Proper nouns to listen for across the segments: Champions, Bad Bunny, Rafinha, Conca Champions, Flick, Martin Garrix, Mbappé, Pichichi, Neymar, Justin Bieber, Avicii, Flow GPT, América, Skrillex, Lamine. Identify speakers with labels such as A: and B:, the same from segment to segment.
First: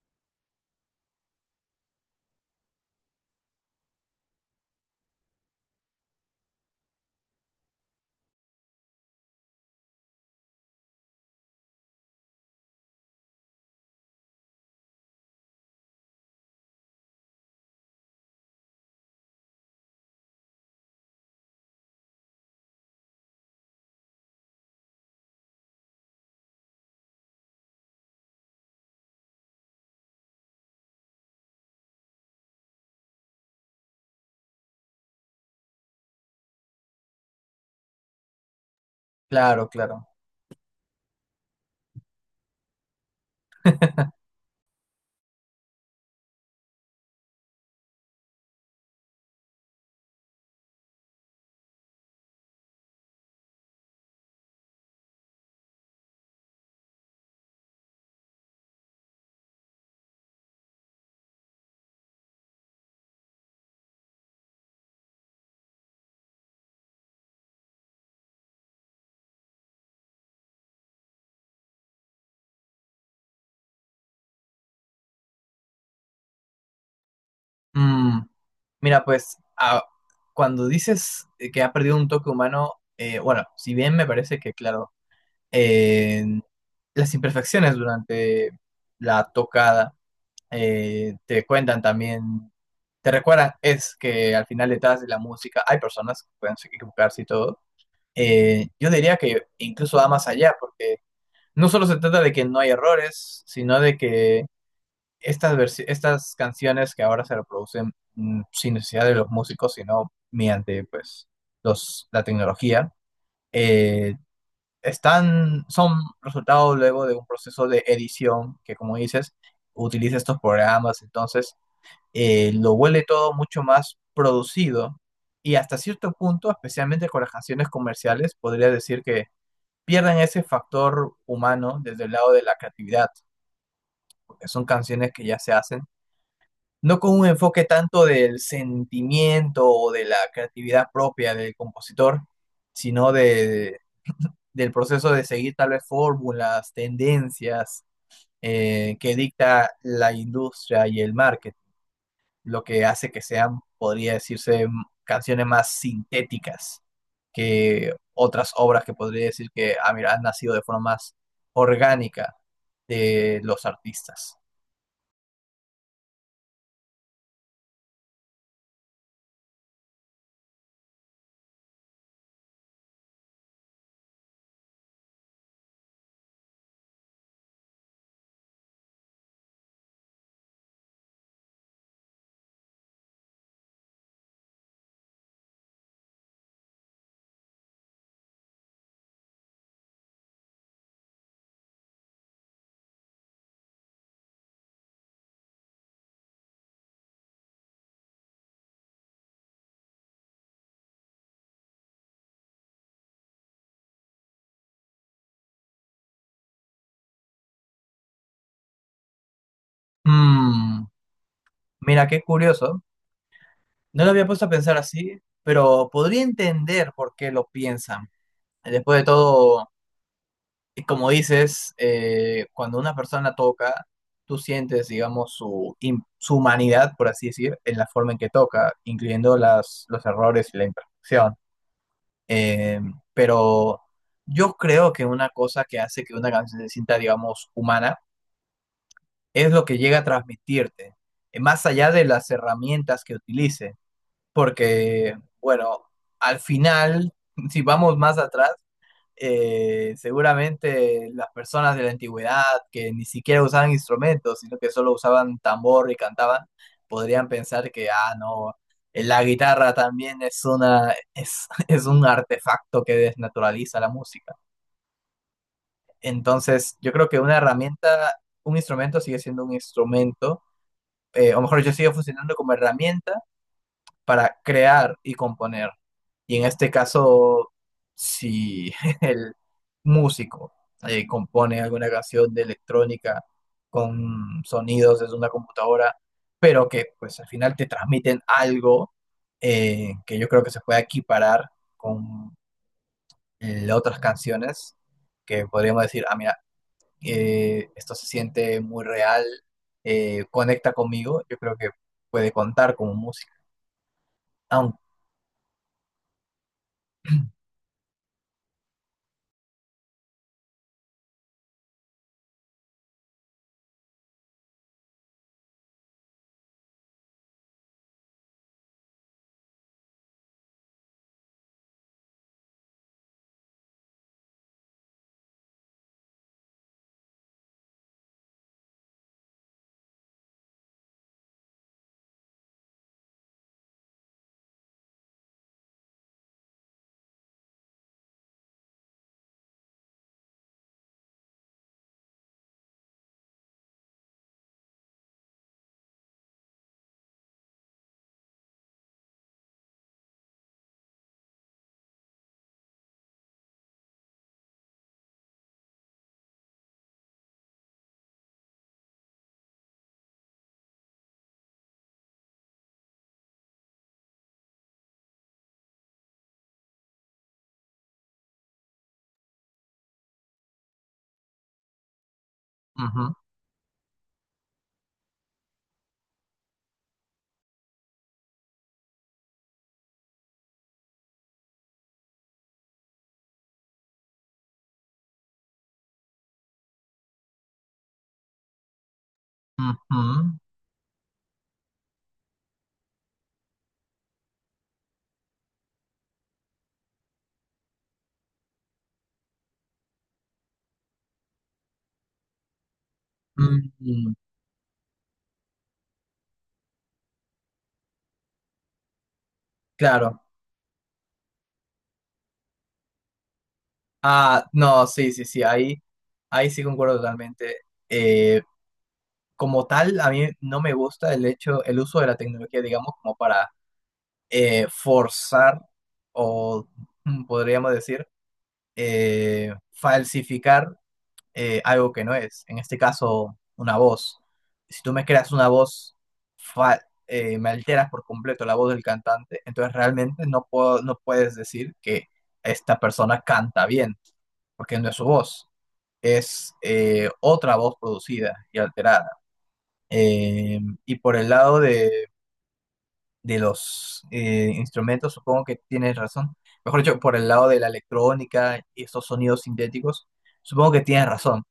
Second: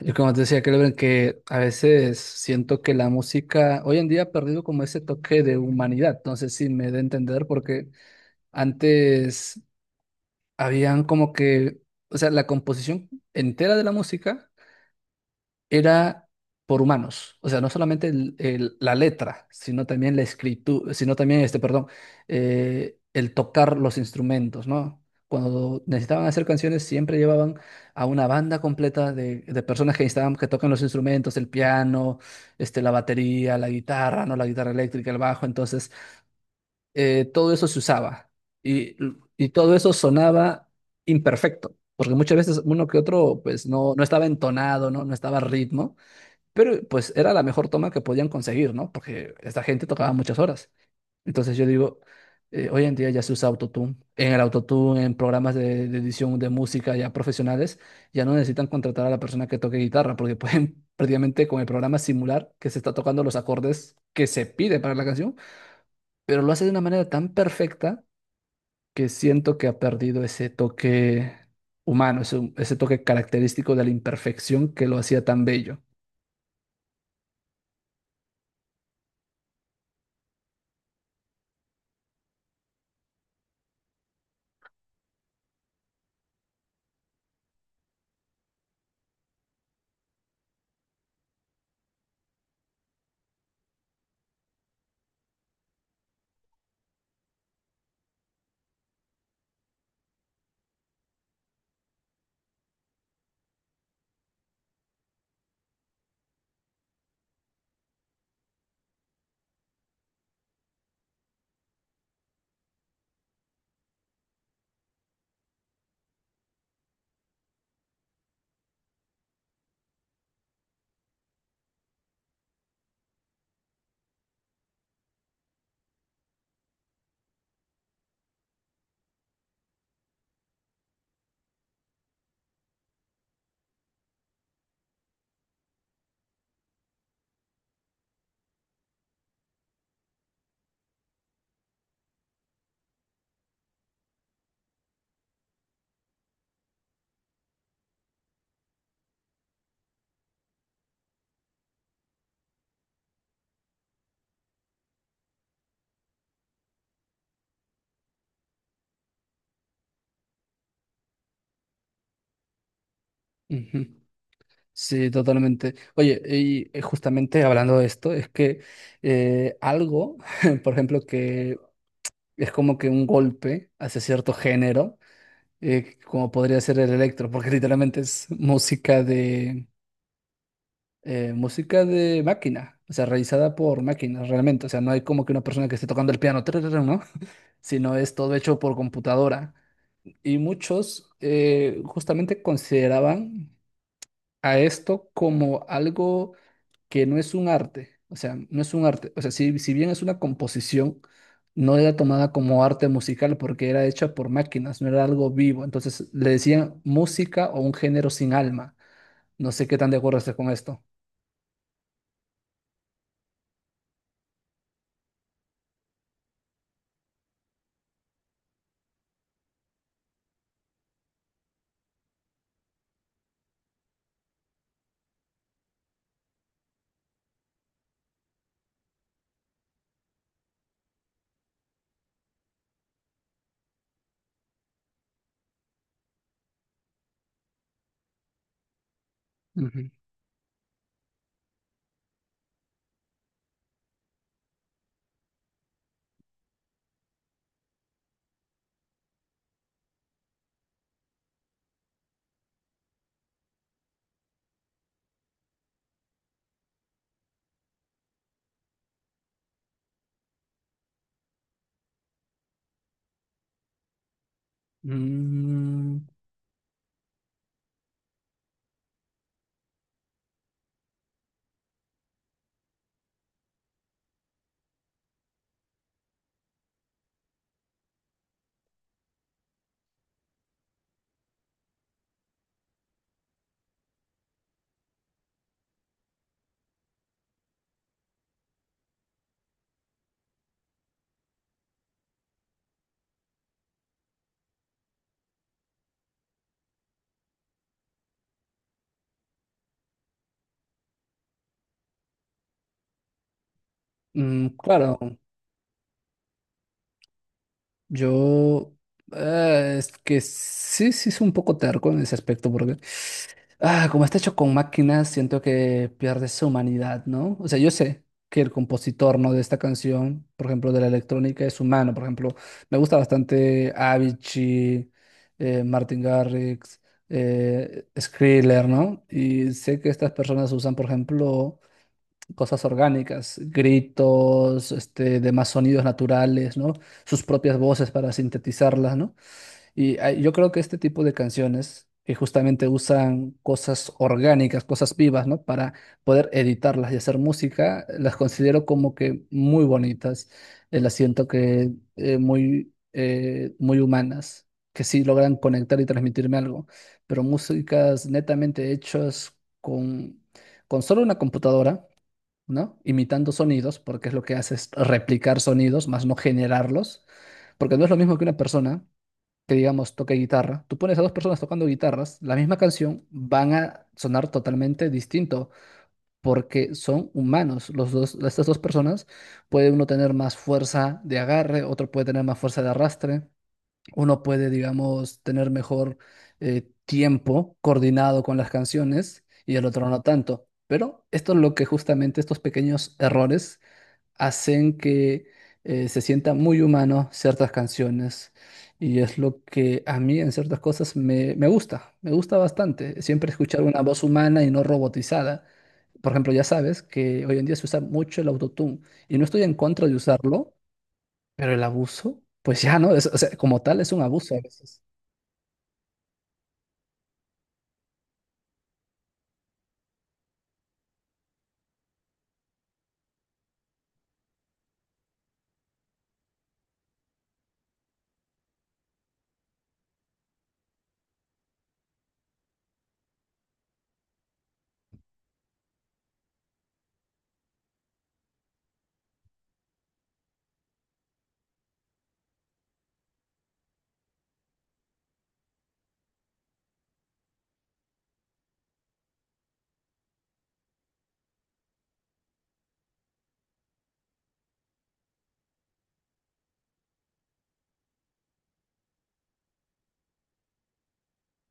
A: Yo como te decía, creo que a veces siento que la música hoy en día ha perdido como ese toque de humanidad. No sé si me da a entender porque antes habían como que, o sea, la composición entera de la música era por humanos. O sea, no solamente la letra, sino también la escritura, sino también este, perdón, el tocar los instrumentos, ¿no? Cuando necesitaban hacer canciones, siempre llevaban a una banda completa de personas que necesitaban que toquen los instrumentos, el piano, este, la batería, la guitarra, ¿no? La guitarra eléctrica, el bajo. Entonces, todo eso se usaba y, y
B: Claro,
A: todo eso
B: claro.
A: sonaba imperfecto. Porque muchas veces uno que otro, pues no estaba entonado, ¿no? No estaba a ritmo. Pero pues era la mejor toma que podían conseguir, ¿no? Porque esta gente tocaba muchas horas. Entonces yo digo, hoy en día ya se usa autotune. En el autotune, en programas de edición de música ya profesionales, ya no necesitan contratar a la persona que toque guitarra, porque pueden prácticamente con el programa simular que se está tocando los acordes que se pide para la canción, pero lo hace de una manera tan perfecta que siento que ha perdido ese toque humano, ese toque característico de la imperfección que lo hacía tan bello.
B: Mm, mira, pues cuando dices que ha perdido un toque humano, bueno, si bien me parece que, claro, eh, las imperfecciones durante la tocada te cuentan también, te recuerdan, es que al final detrás de la música hay personas que pueden equivocarse y todo. Yo diría que incluso va más allá, porque no solo se trata de que no hay errores, sino de que estas canciones que ahora se reproducen sin necesidad de los músicos, sino mediante pues, la tecnología, eh, están, son resultado luego de un proceso de edición que, como dices, utiliza estos programas, entonces lo vuelve todo mucho más producido y hasta cierto punto, especialmente con las canciones comerciales, podría decir que pierden ese factor humano desde el lado de la creatividad, porque son canciones que ya se hacen no con un enfoque tanto del sentimiento o de la creatividad propia del compositor, sino de, del proceso de seguir tal vez fórmulas, tendencias que dicta la industria y el market, lo que hace que sean, podría decirse, canciones más sintéticas que otras obras que podría decir que ah, mira, han nacido de forma más orgánica de los
A: Ujú.
B: artistas.
A: Sí, totalmente. Oye, y justamente hablando de esto, es que eh, algo, por ejemplo, que es como que un golpe hacia cierto género, como podría ser el electro, porque literalmente es música de máquina, o sea, realizada por máquinas realmente. O sea, no hay como que una persona que esté tocando el piano, tararara, ¿no? Sino es todo hecho por computadora. Y muchos justamente consideraban a esto como algo que no es un arte, o sea, no es un arte, o sea, si bien es una composición, no era tomada como arte musical porque era hecha por máquinas, no era algo vivo, entonces le decían música o un género sin alma. No sé qué tan de acuerdo estés con esto.
B: Mm, mira, qué curioso. No lo había puesto a pensar así, pero podría entender por qué lo piensan. Después de todo, y como dices, cuando una persona toca, tú sientes, digamos, su humanidad, por así decir, en la forma en que toca, incluyendo las, los errores y la imperfección. Eh, pero yo creo que una cosa que hace que una canción se sienta, digamos, humana es lo que
A: Ujú.
B: llega a transmitirte, más allá de las herramientas que utilice. Porque, bueno, al final, si vamos más atrás, seguramente las personas de la antigüedad que ni siquiera usaban instrumentos, sino que solo usaban tambor y cantaban, podrían pensar que, ah, no, la guitarra también es una, es, es un artefacto que desnaturaliza la música.
A: Mm,
B: Entonces, yo creo que una herramienta, un instrumento sigue siendo un instrumento, o mejor yo sigue funcionando como herramienta para crear y componer. Y en este caso, si el músico compone alguna canción de electrónica con sonidos desde una computadora, pero que pues al final te transmiten algo que yo creo que se puede equiparar con otras canciones que podríamos decir, ah, mira, esto se siente muy real, conecta conmigo, yo creo que puede contar como música.
A: mm,
B: Aunque.
A: claro, yo es que sí, sí es un poco terco en ese aspecto porque, ah, como está hecho con máquinas, siento que pierde su humanidad, ¿no? O sea, yo sé que el compositor, ¿no? de esta canción, por ejemplo, de la electrónica, es humano. Por ejemplo, me gusta bastante Avicii, Martin Garrix, Skrillex, ¿no? Y sé que estas personas usan, por ejemplo, cosas orgánicas, gritos, este, demás sonidos naturales, ¿no? Sus propias voces para sintetizarlas, ¿no? Y ah, yo creo que este tipo de canciones que justamente usan cosas orgánicas, cosas vivas, ¿no? Para poder editarlas y hacer música, las considero como que muy bonitas. Las siento que muy humanas, que sí logran conectar y transmitirme algo. Pero músicas netamente hechas con solo una computadora, ¿no? Imitando sonidos, porque es lo que hace es replicar sonidos, más no generarlos. Porque no es lo mismo que una persona que digamos toque guitarra, tú pones a dos personas tocando guitarras, la misma canción van a sonar totalmente distinto porque son humanos. Los dos, estas dos personas, puede uno tener más fuerza de agarre, otro puede tener más fuerza de arrastre, uno puede, digamos, tener mejor tiempo coordinado con las canciones y el otro no
B: Ujú.
A: tanto. Pero esto es lo que justamente estos pequeños errores hacen que se sienta muy humano ciertas canciones y es lo que a mí en ciertas cosas me gusta bastante, siempre escuchar una voz
B: Mm,
A: humana y no robotizada. Por ejemplo, ya sabes que hoy en día se usa mucho el autotune y no estoy en contra de
B: claro.
A: usarlo, pero el abuso, pues ya no, o sea, como tal es un abuso a
B: Ah,
A: veces.
B: no, sí, sí, sí, ahí, ahí sí concuerdo totalmente. Eh, como tal, a mí no me gusta el hecho, el uso de la tecnología, digamos, como para forzar o podríamos decir falsificar algo que no es, en este caso una voz. Si tú me creas una voz, fa- me alteras por completo la voz del cantante, entonces realmente no puedo, no puedes decir que esta persona canta bien, porque no es su voz, es otra voz producida y alterada. Eh, y por el lado de los instrumentos, supongo que tienes razón. Mejor dicho, por el lado de la electrónica y estos sonidos sintéticos, supongo que tienes razón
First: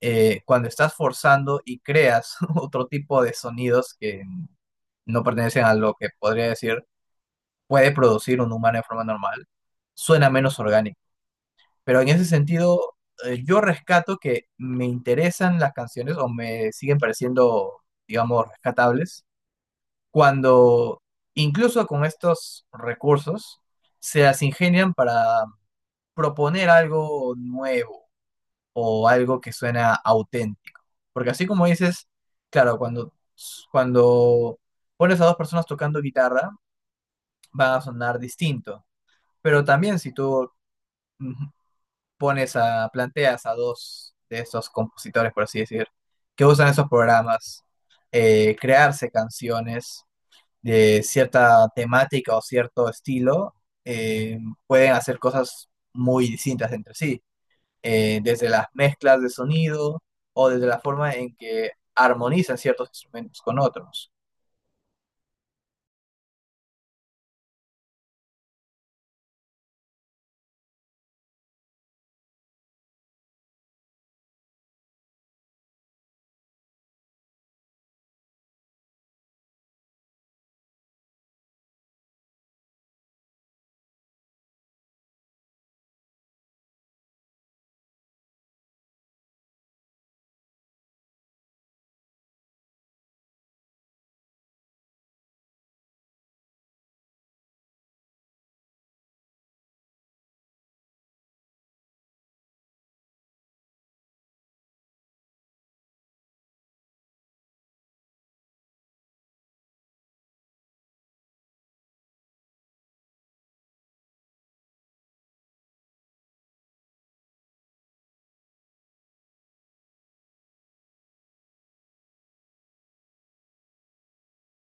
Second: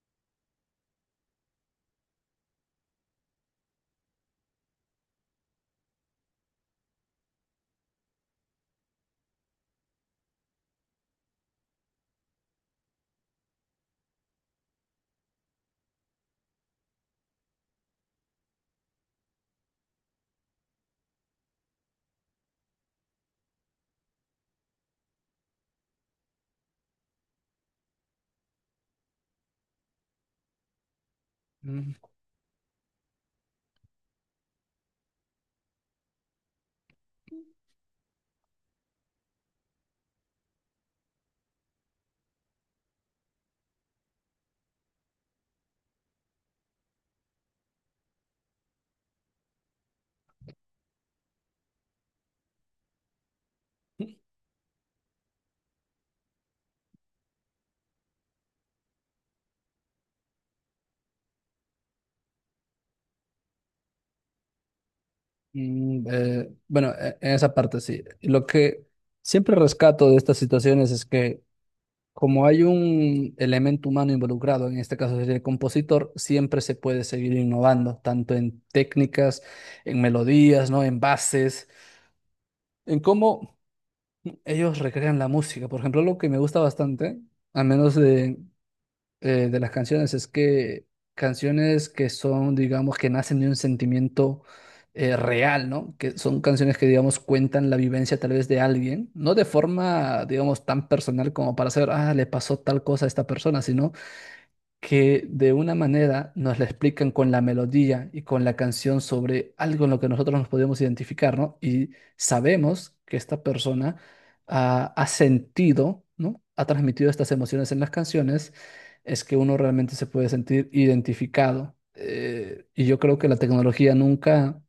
B: cuando estás forzando y creas otro tipo de sonidos que no pertenecen a lo que podría decir puede producir un humano de forma normal, suena menos orgánico. Pero en ese sentido, yo rescato que me interesan las canciones o me siguen pareciendo, digamos, rescatables, cuando incluso con estos recursos se las ingenian para proponer algo nuevo o algo que suena auténtico. Porque así como
A: Mm,
B: dices, claro, cuando pones a dos personas tocando guitarra, van a sonar distinto. Pero también si tú mm, pones a, planteas a dos de estos compositores, por así decir, que usan esos programas, crearse canciones de cierta temática o cierto estilo, eh, pueden hacer cosas muy distintas entre sí desde las mezclas de sonido o desde la forma en que armonizan ciertos instrumentos con otros.
A: mm, bueno, en esa parte sí. Lo que siempre rescato de estas situaciones es que como hay un elemento humano involucrado, en este caso sería el compositor, siempre se puede seguir innovando, tanto en técnicas, en melodías, ¿no? En bases, en cómo ellos recrean la música. Por ejemplo, lo que me gusta bastante, al menos de las canciones, es que canciones que son, digamos, que nacen de un sentimiento real, ¿no? Que son canciones que, digamos, cuentan la vivencia tal vez de alguien, no de forma, digamos, tan personal como para saber, ah, le pasó tal cosa a esta persona, sino que de una manera nos la explican con la melodía y con la canción sobre algo en lo que nosotros nos podemos identificar, ¿no? Y sabemos que esta persona ah, ha sentido, ¿no? Ha transmitido estas emociones en las canciones, es que uno realmente se puede sentir identificado. Y yo creo que la tecnología nunca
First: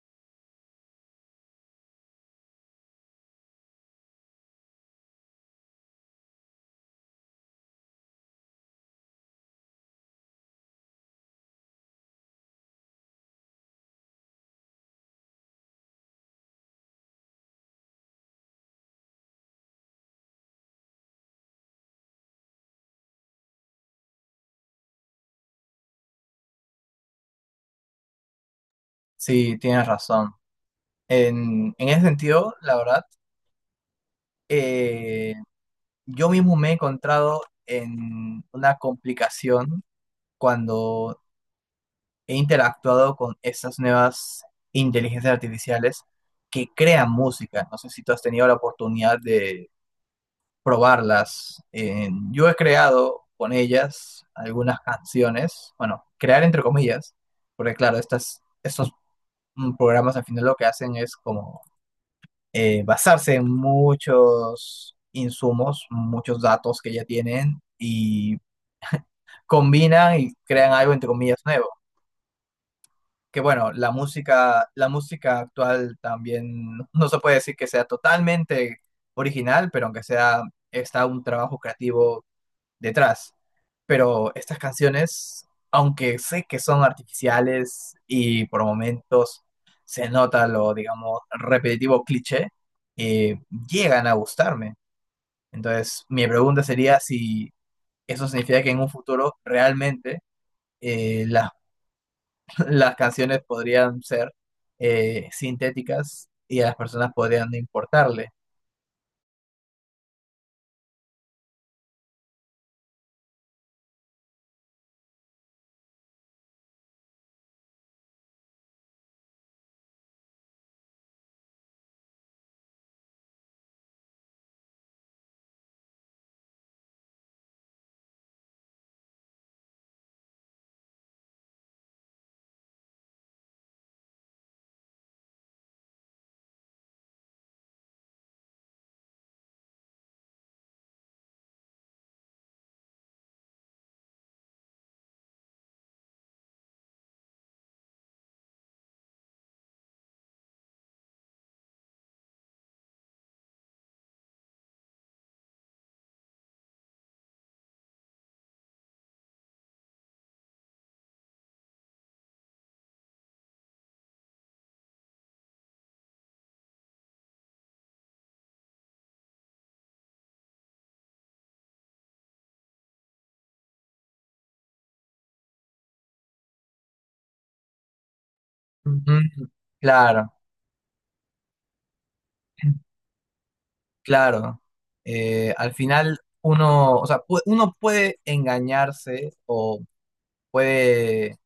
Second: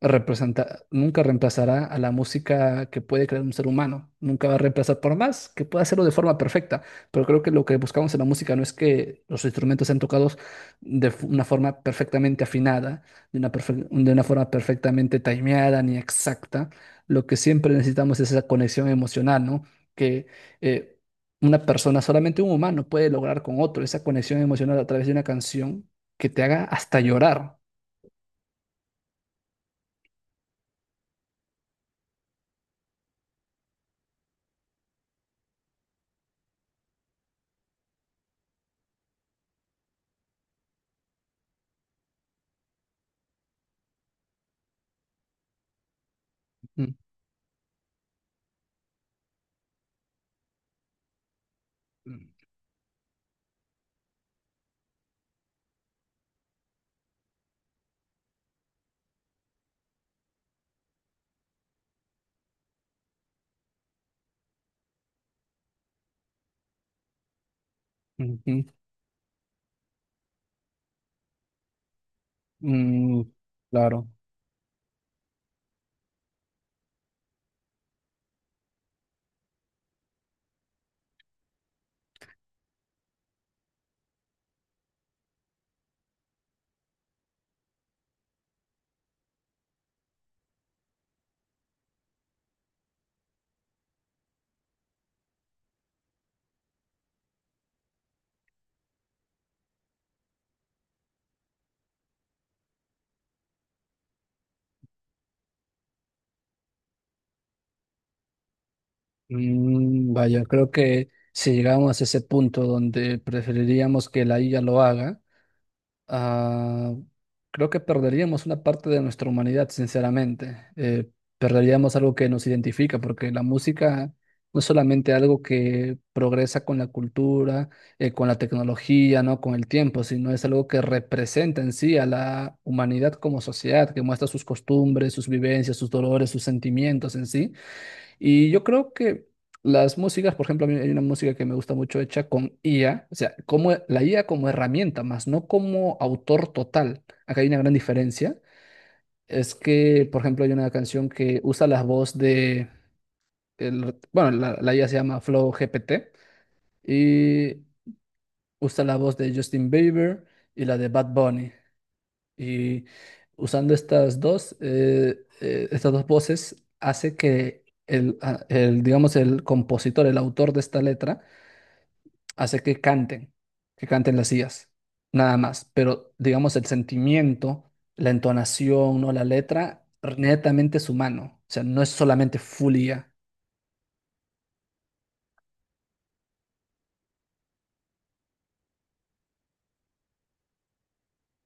A: representa, nunca reemplazará a la música que puede crear un ser humano. Nunca va a reemplazar por más que pueda hacerlo de forma perfecta. Pero creo que lo que buscamos en la música no es que los instrumentos sean tocados una forma perfectamente afinada, de una forma perfectamente timeada ni exacta. Lo que siempre necesitamos es esa conexión emocional, ¿no? Que eh, una persona, solamente un humano puede lograr con otro, esa conexión emocional a través de una canción que te haga hasta llorar.
B: Sí, tienes razón. En ese sentido, la verdad, eh, yo mismo me he encontrado en una complicación cuando he interactuado con estas nuevas inteligencias artificiales que crean música. No sé si tú has tenido la oportunidad de probarlas.
A: Mm.
B: Yo he creado con ellas algunas canciones, bueno, crear entre comillas, porque claro, estas, estos programas al final lo que hacen es como basarse en muchos insumos, muchos datos que ya tienen y
A: Ujú.
B: combinan y crean algo entre comillas nuevo.
A: Mm,
B: Que bueno,
A: claro.
B: la música actual también no se puede decir que sea totalmente original, pero aunque sea está un trabajo creativo detrás. Pero estas canciones, aunque sé que son artificiales y por momentos se nota lo, digamos, repetitivo cliché, eh, llegan a gustarme. Entonces, mi pregunta sería si eso significa que en un futuro realmente las, las canciones podrían ser sintéticas y a las personas podrían no importarle.
A: Mm, vaya, creo que si llegamos a ese punto donde preferiríamos que la IA lo haga, ah, creo que perderíamos una parte de nuestra humanidad, sinceramente. Perderíamos algo que nos identifica, porque la música no es solamente algo que progresa con la cultura, con la tecnología, ¿no? Con el tiempo, sino es algo que representa en sí a la humanidad como sociedad, que muestra sus costumbres, sus vivencias, sus dolores, sus sentimientos en sí. Y yo creo que las músicas, por ejemplo, a mí hay una música que me gusta mucho hecha con IA, o sea, como la IA como herramienta, más no como autor total. Acá hay una gran diferencia. Es que, por ejemplo, hay una canción que usa la voz de, bueno, la IA se llama Flow GPT y usa la voz de Justin Bieber y la de Bad Bunny. Y usando estas dos voces, hace que digamos, el compositor, el autor de esta letra, hace que canten las sillas, nada más. Pero, digamos, el sentimiento, la entonación, ¿no? La
B: Ujú.
A: letra,
B: Claro.
A: netamente es humano. O sea, no es solamente full IA.
B: Claro, al final uno, o sea, uno puede engañarse o puede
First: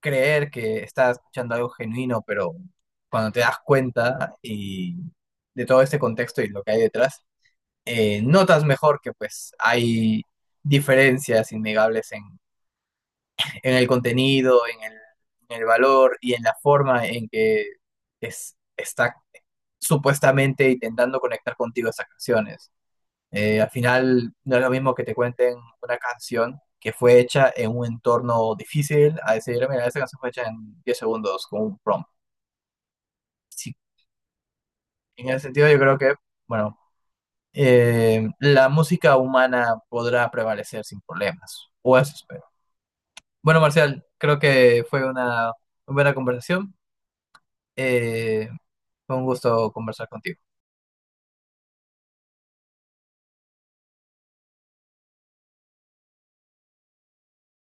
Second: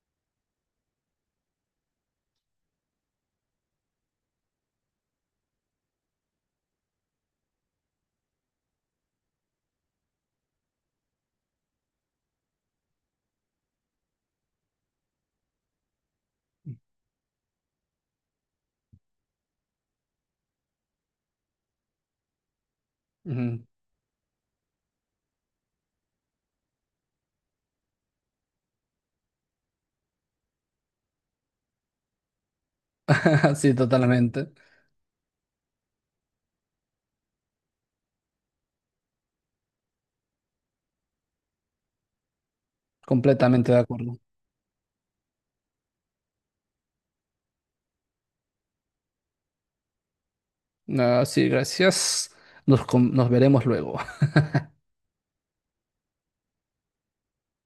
B: creer que está escuchando algo genuino, pero cuando te das cuenta y de todo este contexto y lo que hay detrás, notas mejor que pues hay diferencias innegables en el contenido, en el valor y en la forma en que es, está supuestamente intentando conectar contigo esas canciones.
A: Ujú.
B: Al final no es lo mismo que te cuenten una canción que fue hecha en un entorno difícil a decir, mira, esta canción fue hecha en 10 segundos con un prompt.
A: Sí,
B: Sí,
A: totalmente.
B: en ese sentido yo creo que, bueno, la música humana podrá prevalecer sin problemas, o eso espero. Bueno,
A: Completamente de
B: Marcial,
A: acuerdo.
B: creo que fue una, buena conversación. Eh, fue un gusto conversar contigo.
A: Ah, sí, gracias. Nos, nos veremos luego.